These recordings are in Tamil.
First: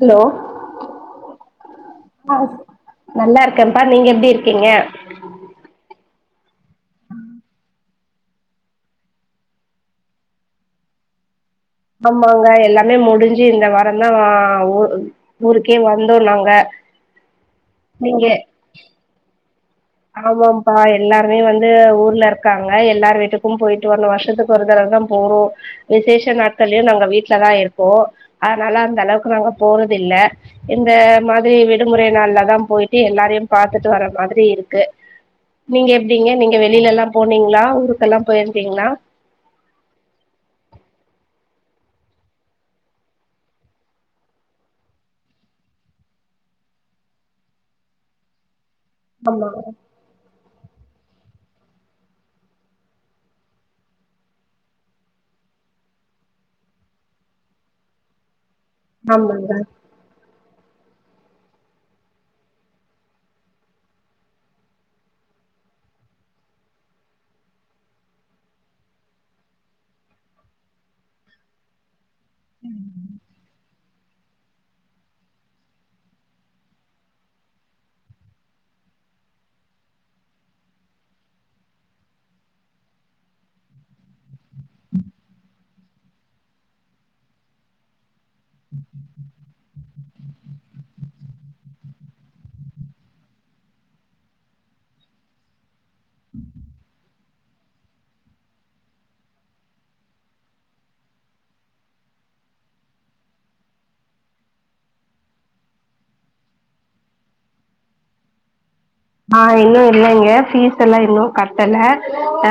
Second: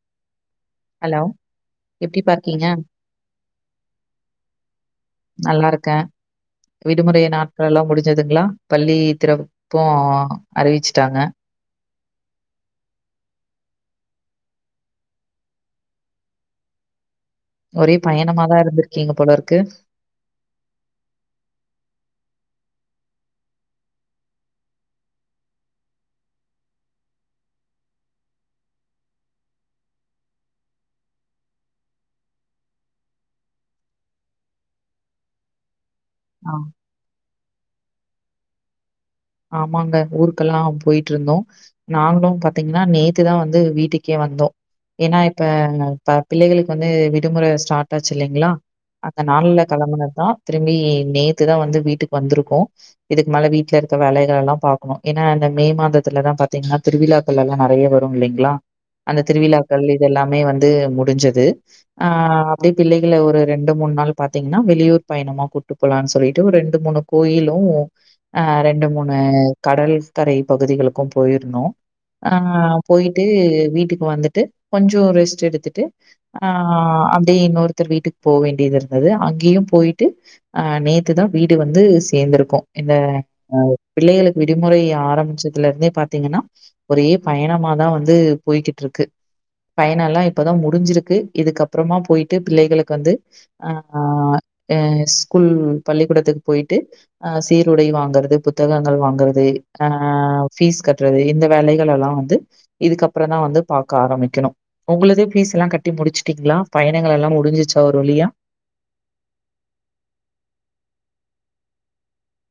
Hello hello! எப்டிப்பா ஆ சு இருக்கீங்க? நல்லா இருக்கேம்ப்பா நீங்க எப்டி இர்க்கீங்க நல்லாருக்க விடுமுறைய நாட்கள்லல்லா முடிஞ்சுதுங்ளா பள்ளி திறப்பு அறிவிச்ட்டாங்க ஆமாங்க எல்லாமே முடுஞ்சு இந்த வரந்தா ஓ ஊருக்கே வந்தோ நாங்க ஒரே பயணமாதா இருந்திருக்கீங்க போலருக்கு ஆமாப்பா எல்லாருமே வந்து ஊர்ல இர்க்காங்க எல்லார் வீட்டுக்கு பொயிட்டு வர்னு வர்ஷத்துக் ஒரு தரவ்தா போறோ விசேஷ நாட்கள்யு நாங்க வீட்லதா இருப்போ அதனால அந்த அளவுக் நாங்க போறத் இல்ல இந்த மாதுரி விடுமுறை நாள்லதா போயிட்டு எல்லாரயு பாத்துட்டு வர மாத்ரி இருக் கு நீங்க எப்டிங்க ஆ. நீங்க வெளிலல்லா போனீங்ளா ஊருக்கல்லா போயிருக்கீங்ளா ஆமாங்க ஊருக்கல்லா பொயிட்ருந்தோ நாங்ளு பாத்தீங்ன்னா நேத்துதா வந்து வீட்டுக்கே வந்தோ ஏன்னா இப்ப ப பிள்ளைகளுக் வந்து விடுமுற ஸ்டார்ட் ஆச்சு இல்லைங்ளா அந்த ஆமா நாள்ல களம்புனத்தா திரும்பி நேத்துதா வந்து வீட்டுக் வந்துருக்கோ இதுக் மேல வீட்ல இருக் வேலைகள் எல்லா பாக்ணு ஏன்னா இந்த மே மாதத்துலதா பாத்தீங்னா திருவிழாக்கள் எல்லா நறைய வரு இல்லைங்ளா அந்த ஆமாங்க திருவிழாக்கள் இதெல்லாமே வந்து முடிஞ்சது ஆ அப்டே பிள்ளைகள ஒரு ரெண்டு மூண் நாள் பாத்தீங்ன்னா வெளியூர் பயணமா கூட்டு போலான் சொல்லிட்டு ஒர் ரெண்டு மூணு கோயிலு அ ரெண் டு மூணு கடல்கரை பகுதிகளுக்கு போயிர்ந்தோ அ போயிட்டு வீட்டுக் வந்துட்டு கொஞ்சோ ரெஸ்ட் எடுத்துட்டு அ அப்யே இன்னொருத்தர் வீட்டுக் போ வேண்யத் இர்ந்துது அங்கியு போயிட்டு அ நேத்து தா வீடு வந்து சேந்துருக்கோ இந்த அ பிள்ளைகளுக்கு விடுமுறை ஆரமிச்சதுலேருந்தே பாத்தீங்கன்னா ஒரே பயணமாதா வந்து போய்கிட்ருக்கு பயணல்லா இப்பதா முடிஞ்சிருக்கு இதுக்கப்றமா போயிட்டு பிள்ளைகளுக்கு வந்து அ அ அ ஸ்கூல் பள்ளிக்கூடத்துக்கு போயிட்டு அ சீருடை வாங்கற்த் புத்தகங்கள் வாங்கறது அ பீஸ் கட்றது இந்த வேலைகள் எல்லா வந்து இதுக்கப்ற தா வந்து பாக்க ஆரமிக்கணு ஒங்குளுதே பீஸ் எல்லா கட்டி முடிச்சுட்டீங்ளா பயணங்கள் எல்லா முடிஞ்சிச்சா ஒரு வழியா ஆ இன்னு இல்லைங்க பீஸ் எல்லா இன்னு கட்டல அ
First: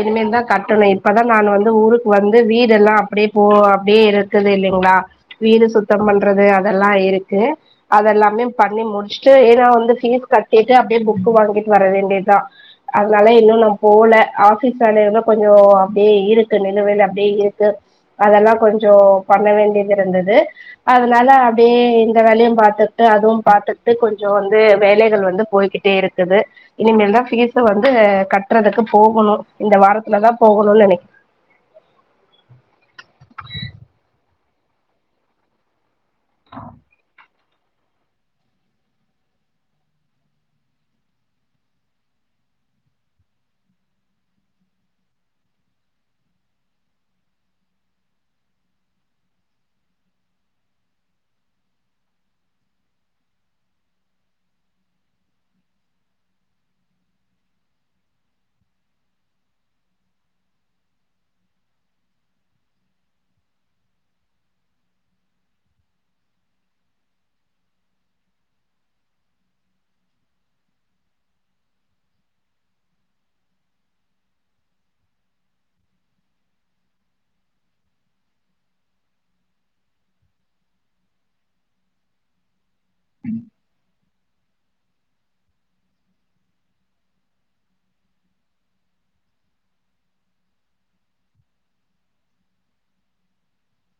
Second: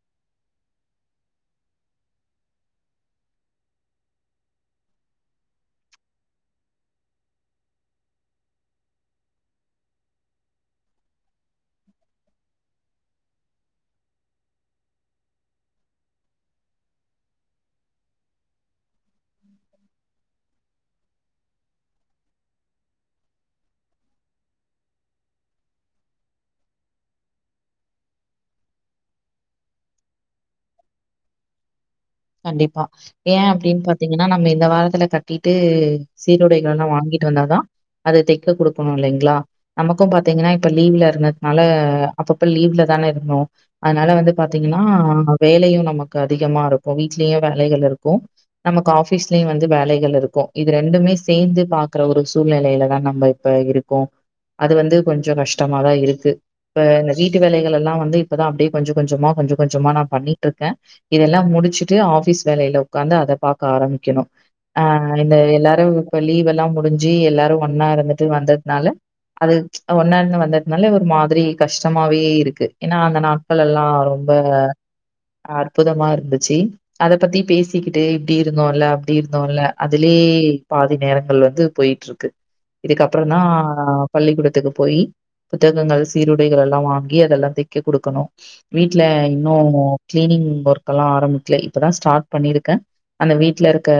இனிமேல்தா கட்டணு இத் ப்பதான் நான் வந்து ஊருக்கு வந்து வீடெல்லா அப்புடே போ அப்டியே இருக்குது இல்லிங்ளா வீடு சுத்தம் பண்றது அதல்லா இருக்கு அதல்லாமே பண்ணி முடிச்ட்டு ஏன்னா வந்து ஃபீஸ் கட்டிட்டு அப்டியே ஃபுக்கு வாங்கிட் வர வேண்டிய்தா அதுனால இன்னு நா போல ஆபீஸ் வேலையால கொஞ்சோ அப்டே இருக்கு நிலுவைல அப்டே இருக்கு அதெல்லா கொஞ்சோ பண்ண வேண்டியதுது இருந்ததுது அதனால அப்டியே இந்த வேலையு பாத்துகிட்டு அதுவு பாத்துட்டு கொஞ்சோ வந்து வேலைகள் வந்து போய்கிட்டே இருக்குது இனிமேல் தான் பீஸ வந்து கட்டுறதுக்கு போகணோ இந்த வாரத்துலதா போகணோனு நெனைக் கண்டிப்பா ஏ அப்டீன்னு பாத்தீங்கன்னா நம்ம இந்த வாரத்துல கட்டிட்டு சீருடைகள்லா வாங்கிட்டு வந்தாதா அத தெக்க குடுக்கணோ இல்லைங்களா நமக்கோ பாத்தீங்கன்னா இப்ப லீவுல இருந்ததுனால அப்பப்ப லீவுல தானே இருந்தோ அதனால வந்து பாத்தீங்கன்னா வேலையு நமக்கு அதிகமா இருக்கோ வீட்லயு வேலைகள் இருக்கோ நமக்கு ஆஃபீஸ்லயு வந்து வேலைகள் இருக்கோ இது ரெண்டுமே சேந்து பாக்குற ஒரு சூழ்நிலைலதா நம்ப இப்ப இருக்கோ அது வந்து கொஞ்சோ கஷ்டமாதா இருக்கு இப்ப இந்த வீட்டு வேலைகளெல்லா வந்து இப்பதா அப்டியே கொஞ்சோ கொஞ்சமா கொஞ்சோ கொஞ்சமா நா பண்ணிட்ருக்கே இதெல்லா முடிச்சுட்டு ஆஃபிஸ் வேலையில ஒக்காந்து அத பாக்க ஆரம்பிக்கணோ ஆ இந்த எல்லாரு இப்ப லீவெல்லா முடிஞ்சி எல்லாரு ஒன்னா இருந்துட்டு வந்ததுனால அது ஒன்னா இருந்து வந்ததுனால ஒரு மாதிரி கஷ்டமாவே இருக்கு ஏன்னா அந்த நா ட்களெல்லா ரொம்ப அற்புதமா இருந்துச்சி அத பத்தி பேசிக்கிட்டு இப்டி இருந்தோல அப்டி இருந்தோல அதுலயே பாதி நேரங்கள் வந்து போயி ட்ருக்கு இதுக்கப்பறோந்தா பள்ளிக்கூடத்துக்கு போயி புத்தகங்கள் சீருடைகள் எல்லா வாங்கி அதெல்லா தெய்க்க குடுக்கணோ வீட்ல இன்னோ கிளீனிங் ஒர்க்குல்லா ஆரம்பிக்கல இப்பதா ஸ்டார்ட் பண்ணிருக்கே அந்த வீட்ல இருக்க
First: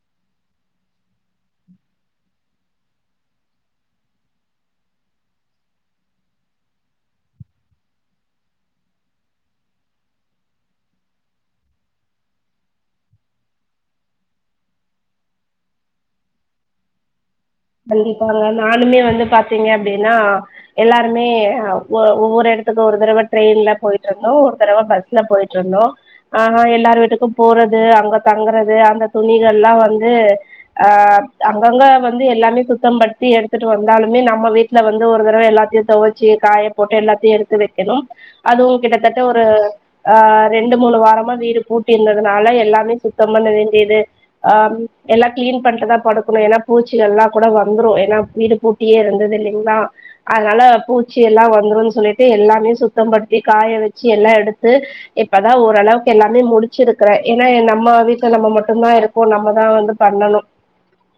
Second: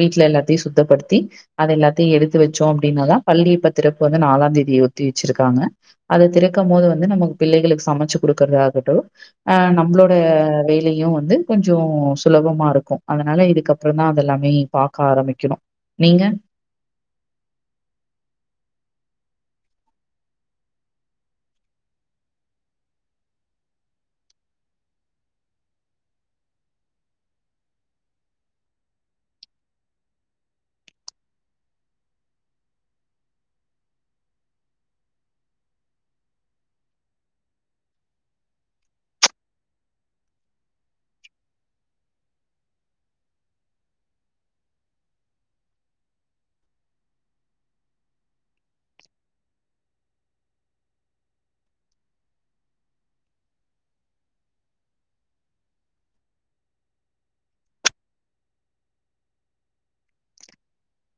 வீட்ல எல்லாத்தையு சுத்தப்படுத்தி அது எல்லாத்தையு எடுத்து வெச்சோ அப்டீன்னாதா பள்ளி இப்ப திறப்பு வந்து நாலாந் தேதி ஒத்தி வெச்சிருக்காங்க அத திறக்கும் போது வந்து நமக்கு பிள்ளைகளுக்கு சமைச்சு குடுக்குறதாகட்டோ அ நம்பளோட வேலையு வந்து கொஞ்சோ சுலபமா இருக்கோ அதனால இதுக்கப்புறோந்தா அதெல்லாமே பாக்க ஆரம்பிக்கணோ நீங்க கண்டிப்பாங்க நானுமே வந்து பாத்தீங்க அப்டீன்னா எல்லாருமே ஒ ஒவ்வோரு எடத்துக்கு ஒரு தடவ ட்ரெயின்ல போயிட்ருந்தோ ஒரு தடவ பஸ் ல போயிட்ருந்தோ ஆ எல்லார் வீட்டுக்கும் போறது அங்க தங்கறது அந்த துணிகள்லா வந்து அ அங்கங்க வந் து எல்லாமே சுத்தம் படுத்தி எடுத்துட்டு வந்தாலுமே நம்ம வீட்ல வந்து ஒரு தடவ எல்லாத்தையு தொவச்சி காய போட்டு எல்லாத்தையு எடுத்து வெக்கணோ அதுவு கிட்டத்தட்ட ஒரு ஆ ரெண்டு மூணு வாரமா வீடு பூட்டி இருந்ததுனால எல்லாமே சுத்தம் பண்ண வேண்டியது ஆம் எல்லா கிளீன் பண்ட்டுதா படுக்கணோ ஏனா பூச்சி எல்லா கூட வந்துரோ ஏன்னா வீடு பூட்டியே இருந்துது இல்லீங்ளா அதனால பூச்சி எல்லா வந்துரோன்னு சொல்லிட்டு எல்லாமே சுத்தம் படுத்தி காய வெச்சி எல்லா எடுத்து இப்பதா ஓரளவுக்கு எல்லாமே முடிச்சுருக்குறே ஏன்னா நம்ம வீட்ல நம்ம மட்டுந்தா இருக் அப்போ நம்மோதா வந்து பண்ணனோ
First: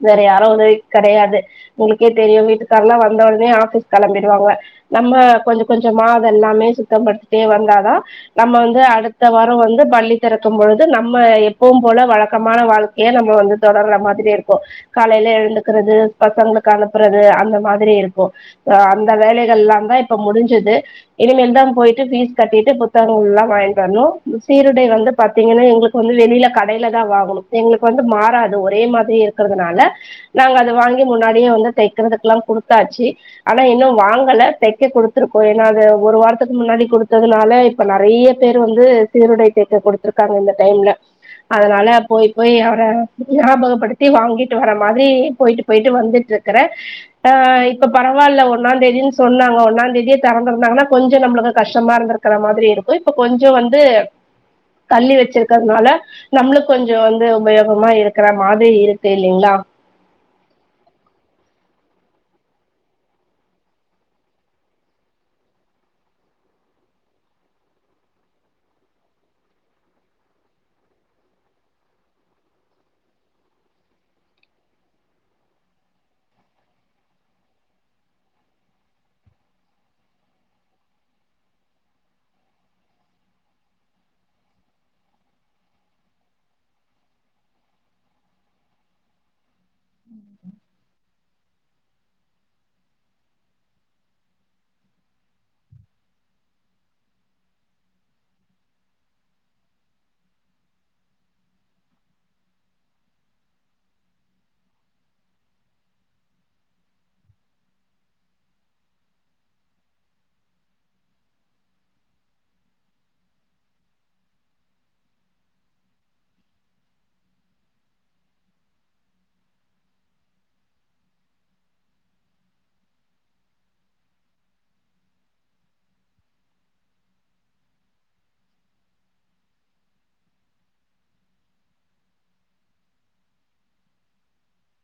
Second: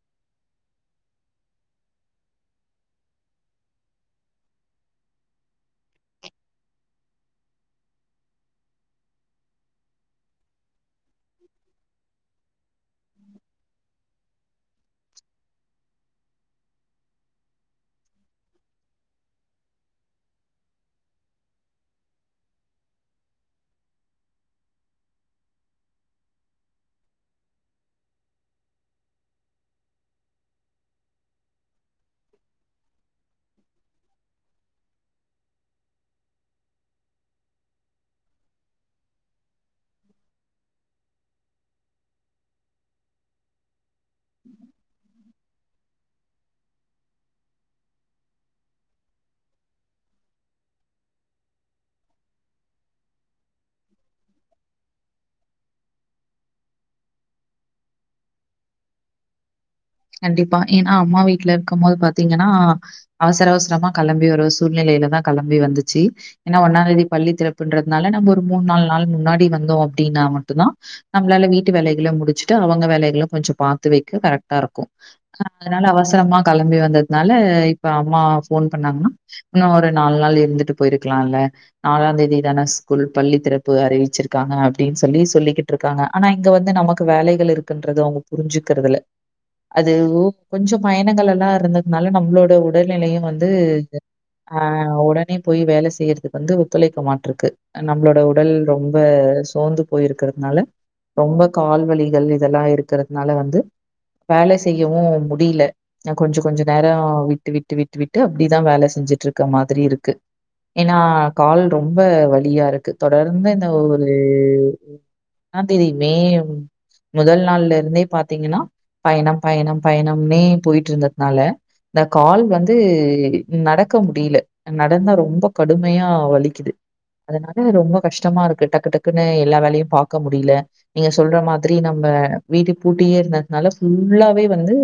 வேற யாரோ உதவிக்கு கடயாது உங்களுக்கே தெரியு வீட்டுக்காரர்லா வந்த ஒடனே ஆபிஸ்க்கு களம்பிடுவாங்க நம்ம கொஞ்ச கொஞ்சமா அதெல்லாமே சுத்தம் படுதிட்டே வந்தாதா நம்ம வந்து அடுத்த வாரோ வந்து பள்ளி திறக்கும் பொழுது நம்ம எப்பவு போல வழக்கமான வாழ்க்கைய நம்ம வந்து தொடர்ற மாரி இருக்கோ காலையில எழுந்துக்கிறது பசங்களுக்கு அனுப்புறது அந்த மாரி இருக்கோ அ அந்த வேலைகல்லாதா இப்ப முடிஞ்சுது இனிமேல்தா போயிட்டு ஃபீஸ் கட்டிட்டு புத்தகங்கள்லா வாங்கிட்டு வர்ணோ சீருடை வந்து பாத்தீங்கன்னா எங்குளுக் வந்து வெளியில கடையில தா வாங்கணு எங்களுக்கு வந்து மாறாது ஒரே மாதிரியே இருக்கிறதுனால நாங்க அத வாங்கி முன்னாடியே வந்து தைக்கிறதுக்கெல்லா கொடுத்தாச்சு ஆனா இன்னு வாங்கல தைக்க குடுத்துருக்கோ ஏன்னா அது ஒரு வாரத்துக்கு முன்னாடி குடுத்ததுனால இப்ப நெறைய பேரு வந்து சீருடை தைக்க கொடுத்திருக்காங்க இந்த டைம்ல அதனால போய் போய் அவர ஞாபகப்படுத்தி வாங்கிட்டு வர மாதிரி போயிட்டு போயிட்டு வந்துட்டு இருக்கறே அ இப்ப பெரவாயில்ல ஒன்னா தேதின்னு சொன்னாங்க ஒன்னா தேதியே திறந்திருந்தாங்கன்னா கொஞ்சோ நம்மளுக்கு கஷ்டமா இருந்திருக் இருக்கற மாதிரி இருக்கு இப்ப கொஞ்சோ வந்து தள்ளி வச்சிருக்கிறதுனால நம்மளுக்கு கொஞ்சோ வந்து உபயோகமா இருக்கிற மாதிரி இருக்கு இல்லைங்களா கண்டிப்பா ஏன்னா அம்மா வீட்ல இருக்கு போது பாத்தீங்கன்னா அவசர அவசரமா கெளம்பி ஒரு சூழ்நிலையில தா கெளம்பி வந்துச்சு ஏன்னா ஒன்னா தேதி பள்ளி திறப்புன்றதுனால நம்ம ஒரு மூணு நாலு நாள் முன்னாடி வந்தோ அப்டின்னா மட்டுதா நம்மளால வீட்டு வேலைககள முடிச்சுட்டு அவங்க வேலைகளு கொஞ்சோ பாத்து வைக்க கரெக்ட் இருக்கு அதனால அவசரமா கெளம்பி வந்ததுனால இப்ப அம்மா ஃபோன் பண்ணாங்கன்னா இன்னு ஒரு நாலு நாள் இருந்துட்டு போயிருக்கலால நாலா தேதி தான ஸ்கூல் பள்ளி திறப்பு அறிவிச்சிருக்காங்க அப்டின்னு சொல்லி சொல்லிக்கிட்டு இருக் இருக்காங்க ஆனா இங்க வந்து நமக்கு வேலைகள் இருக்குன்றது அவங்க புரிஞ்சுக்கிறதுல அது கொஞ்ச பயணங்கள் எல்லா இருந்ததுனால நம்மளோட உடல்நிலையு வந்து ஆ உடனே போய் வேல செய்யறதுக்கு வந்து ஒத்துழைக்க மாட்டிருக்கு நம்மளோட உடல் ரொம்ப சோந்து போயிருக்கிறதுனால ரொம்ப கால் வலிகள் இதெல்லா இருக்கிறதுனால வந்து வேல செய்யவு முடியல நா கொஞ்சோ கொஞ்சோ நேரோ விட்டு விட்டு விட்டு விட்டு அப்படிதா வேல செஞ்சிட்டு இருக்க மாரி இருக்கு ஏன்னா கால் ரொம்ப வழியா இருக்கு தொடர்ந்து இந்த ஒரு ஒன்னா தேதி மே முதல் நாள்ல இருந்தே பாத்தீங்கன்னா பயணோ பயணோ பயணம்னே போயிட்டு இருந்ததுனால இந்த கால் வந்து நடக்க முடியல நடந்தா ரொம்ப கடுமையா வலிக்குது அதனால ரொம்ப கஷ்டமாருக்கு டக்கு டக்குன்னு எல்லா வேலையு பாக்க முடியல நீங்க சொல்ற மாதிரி நம்ம வீட்ட பூட்டியே இருந்ததுனால ஃபுல்லாவே வந்து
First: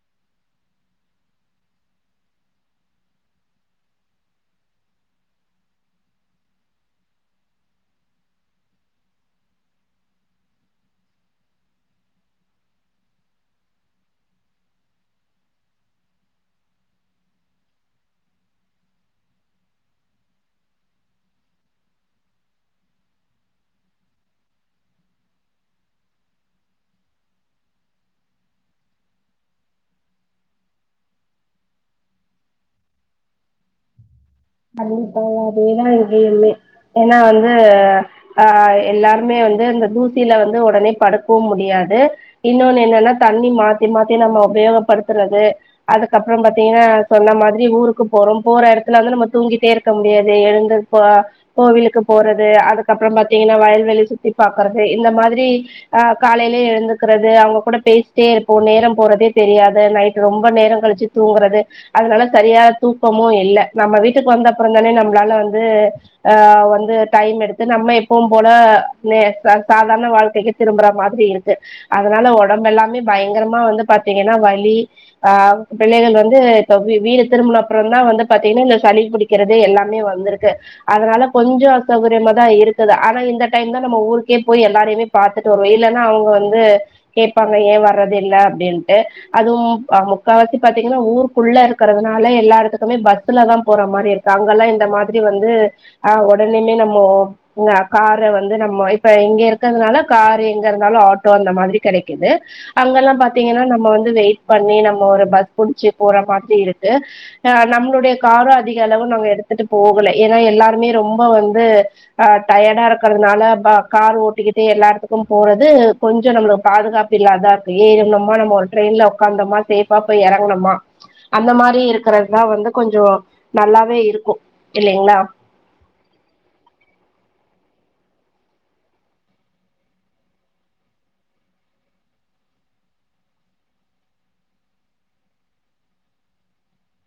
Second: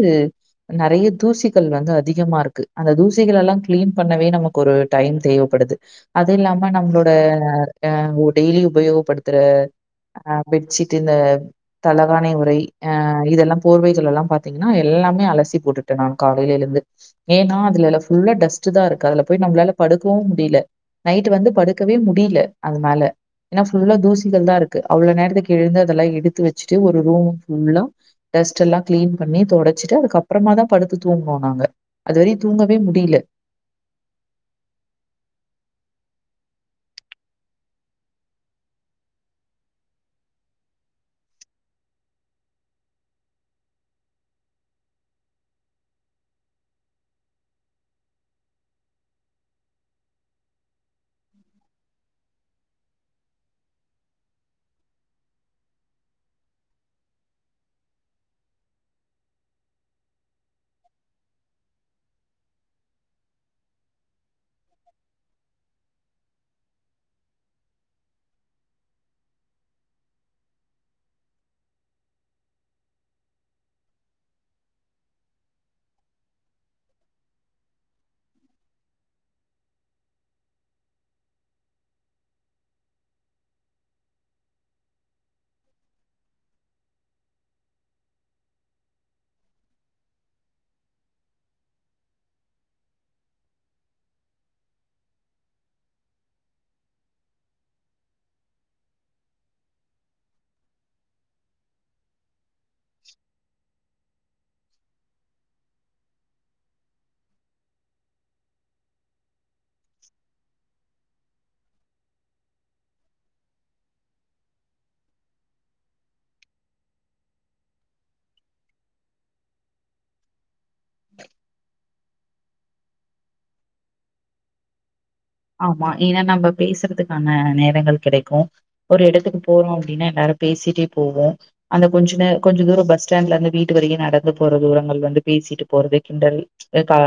நறைய தூசிகள் வந்து அதிகமா இருக்கு அந்த தூசிகள் எல்லா கிளீன் பண்ணவே நமக்கு ஒரு டைம் தேவைப்படுது அது இல்லாம நம்மளோட அ டெய்லி உபயோகப்படுத்துற அ பெட்ஷீட் இந்த தளவானை உறை அ இதெல்லா போர்வை சொல்லலா பாத்தீங்கன்னா எல்லாமே அலசி போட்டுட்டே நா காலையில எழுந்து ஏன்னா அதுல ஃபுல்லா டஸ்ட் தா இருக்கு அதுல போய் நம்மளால படுக்கவு முடியல நைட் வந்து படுக்கவே முடியல அது மேல ஏன்னா ஃபுல்லா தூசிகள் தா இருக்கு அவ்ளோ நேரத்துக்கு எழுந்து அதெல்லா எடுத்து வச்சுட்டு ஒரு ரூம்ஃபுல்லா டஸ்ட் எல்லா கிளீன் பண்ணி தொடச்சிட்டு அதுக்கப்பறமா தா படுத்து தூங்குவோ நாங்க அதுவரையு தூங்கவே முடியல அப்பப்பா அதடியேதா இரு கேமே [unintelligible] ஏன்னா வந்து ஆ எல்லாருமே வந்து அந்த தூசில வந்து உடனே படுக்கவு முடியாது இன்னொன்னு என்னன்னா தண்ணி மாத்தி மாத்தி நம்ம உபயோகப்படுத்துறது அதுக்கப்பறோ பாத்தீங்கன்னா சொன்ன மாதிரி ஊருக்கு போறோ போற எடத்துல வந்து நம்ம தூங்கிட்டே இருக்க முடியாது எழுந்ததுப்ப கோவிலுக்கு போறது அதுக்கப்புறோ பாத்தீங்கன்னா வயல்வெளி சுத்தி பாக்குறது இந்த மாதிரி ஆ காலையிலயே எழுந்துக்கிறது அவங்க கூட பேசிட்டே இருப்போ நேரம் போறதே தெரியாது நைட் ரொம்ப நேர கழிச்சு தூங்குறது அதனால சரியா தூக்கமு இல்ல நம்ம வீட்டுக்கு வந்தப்புறந்தானே நம்ளால வந்து ஆ வந்து டைம் எடுத்து நம்ம எப்பவு போல நே ச சாதாரண வாழ்க்கைக்கு திரும்புற மாதிரி இருக்கு அதனால ஒடம்பெல்லாமே பயங்கரமா வந்து பாத்திங்கன்னா வலி ஆ பிள்ளைகள் வந்து இப்ப வீ வீடு திரும்புன அப்புறந்தா வந்து பாத்திங்னா இந்த சளி புடிக்கறது எல்லாமே வந்திருக்கு அதனால கொஞ்சோ அசௌகரியமாதா இருக்குது ஆனா இந்த டைம்தா நம்ம ஊருக்கே போய் எல்லாரையுமே பாத்துட்டு வருவோ இல்லன்னா அவங்க வந்து கேப்பாங்க ஏ வர்றது இல்ல அப்படின்ட்டு அதுவு முக்கா வாசி பாத்திங்கன்னா ஊருக்குள்ள இருக்கறதுனால எல்லா எடத்துக்குமே பஸ்ஸுலதா போற மாரி இருக்கு அங்கெல்லா இந்த மாதிரி வந்து ஆ உடனய்மே நம்மோ கார வந்து நம்மோ இப்ப இங்க இருக்கிறதுனால காரு எங்க இருந்தாலு ஆட்டோ அந்த மாதிரி கெடைக்குது அங்கெல்லா பாத்திங்கன்னா நம்ம வந்து வெயிட் பண்ணி நம்ம ஒரு பஸ் புடிச்சு போற மாதிரி இருக்கு ஆ நம்மளுடைய காரு அதிக அளவு நாங்க எடுத்துட்டு போகல ஏன்னா எல்லாருமே ரொம்ப வந்து அ டயடா இருக்கிறனால ப கார் ஓட்டிக்கிட்டே எல்லா எடத்துக்கும் போறது கொஞ்சோ நம்ளுக்கு பாதுகாப் பு இல்லாதா இருக்கு ஏறுணுமா நம்ம ட்ரெய்ன்ல உக்காந்தமா சேஃபா போய் எறங்ணமா அந்த மாரி இருக்கறதா வந்து கொஞ்சோ நல்லாவே இருக்கு இல்லைங்ளா ஆமா ஏனா நம்ம பேசறதுக்கான நேரங்கள் கெடைக்கு ஒரு இடத்துக்கு போறோ அப்டின்னா எல்லாரு பேசிட்டே போவோ அந்த கொஞ்ச நே கொஞ்ச தூரோ பஸ் ஸ்டாண்ட்ல இருந்து வீட்டு வரையு நடந்து போற தூரங்கள் வந்து பேசிட்டு போறது கிண்டல் க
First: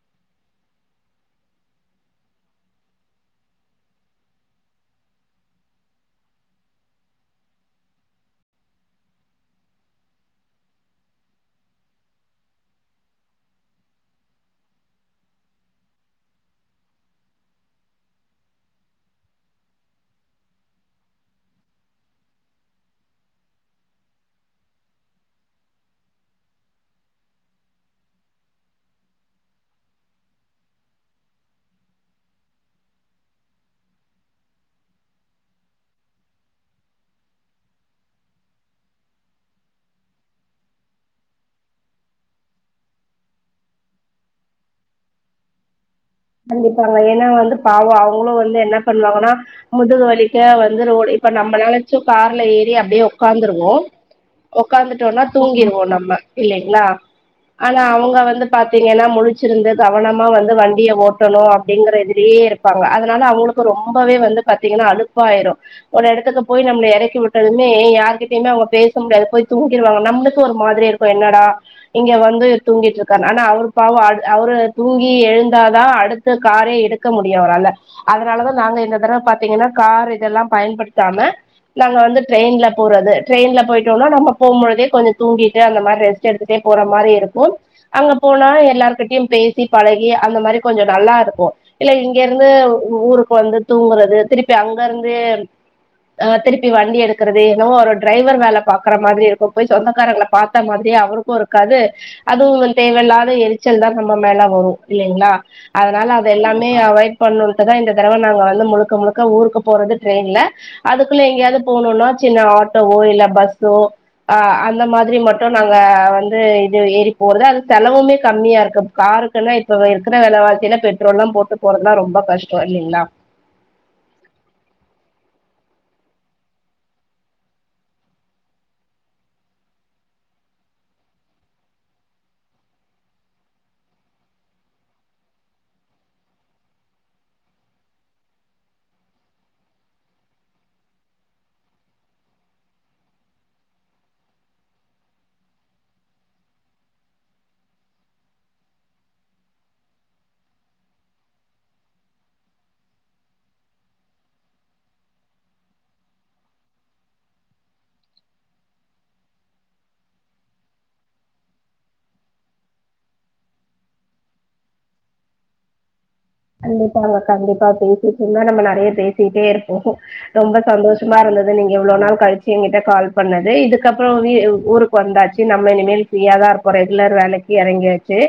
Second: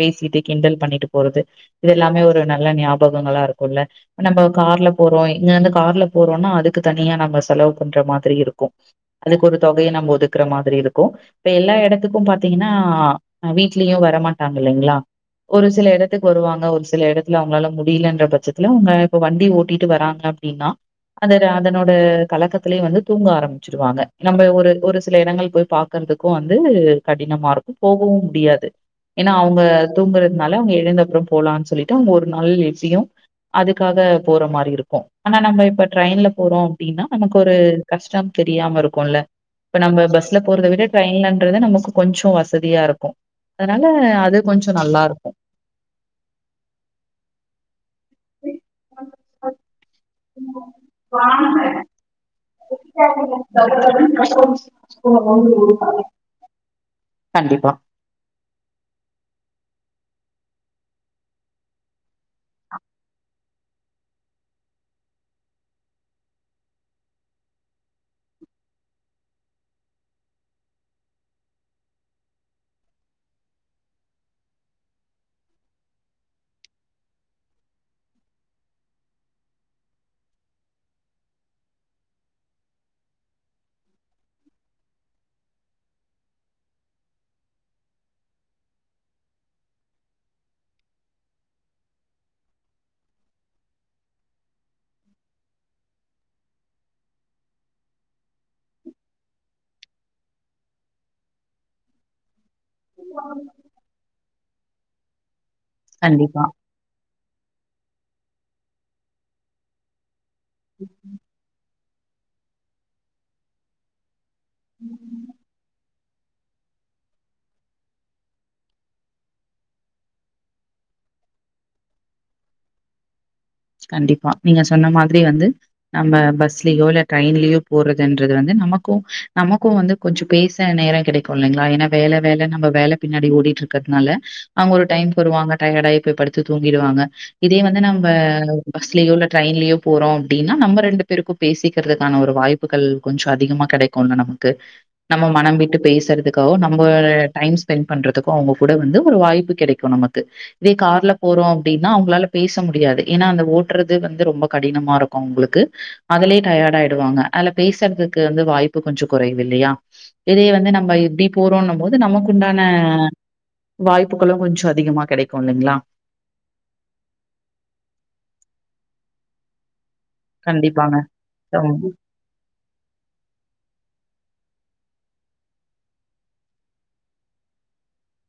பேசிட்டு கிண்டல் பண்ணிட்டு போறது இது எல்லாமே ஒரு நல்ல ஞாபகங்களா இருக்குல்ல நம்ம கார்ல போறோ இங்க இருந்து கார்ல போறோன்னா அதுக்கு தனியா நம்ம செலவு பண்ற மாதிரி இருக்கு அதுக்கு ஒரு தொகைய நம்ம ஒதுக்குற மாதிரி இருக்கு இப்ப எல்லா எடத்துக்கு பாத்திங்கனா வீட்லயு வரமாட்டாங்க இல்லைங்ளா ஒரு சில எடத்துக்கு வருவாங்க ஒரு சில எடத் இல்ல அவங்களால முடியலன்ற பட்சத்துல அவங்க இப்ப வண்டி ஓட்டிட்டு வர்றாங்க அப்டின்னா அந்த அதனோட கலக்கத்துலே வந்து தூங்க ஆரம்பிச்சிருவாங்க நம்ம ஒரு ஒரு சில இடங்கள் போய் பாக் கறதுக்கு வந்து கடினமாருக்கு போகவு முடியாது ஏன்னா அவுங்க தூங்குறதுனால அவங்க எழுந்த அப்புற போலானு சொல்லிட்டு அவங்க ஒரு நாள் எப்டியு அதுக்காக போற மாரி இருக்கு ஆனா நம்ம இப்ப ட்ரெயின்ல போறோ அப்டின்னா நமக்கு ஒரு கஷ்டம் தெரியாம இருக்குல்ல இப்ப நம்ம பஸ்ல போறத விட ட்ரெயின்லன்றது நமக்கு கொஞ்ச வசதியா இருக்கு அதனால அது கொஞ்ச நல்லா இருக்கு கண்டிப்பாங்க ஏன்னா வந்து பாவோ அவங்களு வந்து என்ன பண்ணுவாங்கன்னா முதுகு வலி க்க வந்துரோட இப்ப நம்பளால சோ கார்ல ஏறி அப்டியே உக்காந்துருவோ உக்காந்துட்டோனா தூங்கிருவோ நம்ம இல்லைங்ளா கண்டிப்பா, ஆனா அவுங்க வந்து பாத்திங்கன்னா முழிச்சிருந்து கவனமா வந்து வண்டிய ஓட் டடணு அப்டிங்கற இதுலயே இருப்பாங்க அதனால அவங்களுக்கு ரொம்பவே வந்து பாத்திங்கன்னா அழுப்பாயிரு ஒரு எடத்துக்கு போய் நம்ள எறக்கி விட்டதுமே யார்கிட்டயுமே அவங்க பேச முடியாது போய் தூங்கிருவாங்க நம்மளுக்கு ஒரு மாதிரி இருக் கு என்னடா இங்க வந்து தூங்கிட்ருக்கானு ஆனா அவர் பாவம் அ அவரு தூங்கி எழுந்தாதா அடு த்து காரே எடுக்க முடியு அவரால அதனாலதா நாங்க இந்த தடவ பாத்திங்கன்னா கார் இதெல்லா பயன்படுத்தாம நாங்க வந்து டிரைன்ல போறது டிரைன்ல போயிட்டோனா நம்ம போம்பொழுதே கொஞ்ச தூங்கிட்டு அந்த மார் ரெஸ் ட் எடுத்துட்டே போற மாரி இருக்கு அங்க போனா எல்லார்கிட்டயும் பேசி பழகி அந்த மாரி கொஞ்ச நல்லா இருக்கு இல்ல இங்க இருந்து உ ஊருக்கு வந்து தூங்குறது திருப்பி அங்க இருந்து ஆ திருப்பி வண்டி எடுக்கிறது ஏனவோ ஒரு டிரைவர் வேலை பாக்குற மாதிரி இருக்கு போய் சொந்தக்காரங்களை பாத்த மாதிரியே அவருக் கு இருக்காது அதுவு வண்ட்டு தேவையில்லாத எரிச்சல் தன் நம்ம மேல வரம் இல்லைங்களா அதனால அது கண்டிப்பா, எல்லா மே அவாய்ட் பண்ணுட்டுதா இந்த தடவை நாங்க வந்து முழுக்க முழுக்க ஊருக்கு போறது ட்ரையின்ல அதுக்குள்ள எங்கேயாவது போகணுனா சின்ன ஆட்டோவோ இல்ல பஸ்ஸோ ஆ அந்த மாதிரி மட்டு நாங்க வந்து இது எரி போறது அது செலவுமே கம்மியா இருக்கு காருக்குன்னா இப்ப இருக்கிற வேலவா சில பெட்ரோல் எல்லா போட்டு போறதுலா ரொம்ப கஷ்டோ இல்லைங்களா கண்டிப்பா நீங்க சொன்ன மாதிரி வந்து நம்ப பஸ்லயோ இல்ல ட்ரெயின்லயோ போறதுன்றது வந்து நமக்கு நமக்கு வந்து கொஞ்ச பேச நேரோ கிடைக்கு இல்லைங்களா ஏன்னா வேல வேல நம்ம வேல பின்னாடி ஓடிட்டு இருக்கிறதுனால அங்க ஒரு டைம் போயிருவாங்க டயடாயி போய் படுத்து தூங்கிடுவாங்க இதே வந்து நம்ப பஸ்லேயோ இல்ல டிரெயின்லயோ போறம் அப்டின்னா நம்ம ரெண்டு பேருக்கு பேசிக்கிறதுக்கான ஒரு வாய்ப் பு கொஞ்சோ அதிகமா கேடைக்கும்ல நமக்கு நம்ம மனம் விட்டு பேசுறதுக்காகோ நம்ம டைம் ஸ்பெண்ட் பண்றதுக்கோ அவங்க கூட வந்து ஒரு வாய்ப்பு கிடைக் இப்ப நமக்கு இதே கார்ல போறோ அப்டின்னா அவுங்களால பேச முடியாது ஏன்னா அந்த ஓட்றது வந்து ரொம்ப கடினமா இருக்கு உங்களுக்கு அதுலயே டயடா ஆயிடுவாங்க அதுல பேசுறதுக்கு வந்து வாய்ப்பு கொஞ்சோ குறவு இல்லையா இதைய வந்து நம்ம எப்டி போறோம்னு போது நமக்குண்டான வாய்ப்புகளு கொஞ்சோ அதிகமா கெடைக்கு இல்லீங்களா கண்டிப்பாங்க கண்டிப்பா பேசிட்டு இருந்தா நம்ம நெறைய பேசிட்டே இருப்போ ரொம்ப கண்டிப்பாங்க. சந்தோஷமா இருந்தது நீங்க இவ்ளோ நாள் கழிச் எங்கிட்ட கால் பண்ணது இதுக்கப்புறம் வி ஊருக்கு வந்தாச்சு நம்ம இனிமேல் பிரியா தா இருக்கோ ரெகுலர் வேலை எறங்கியாச்சு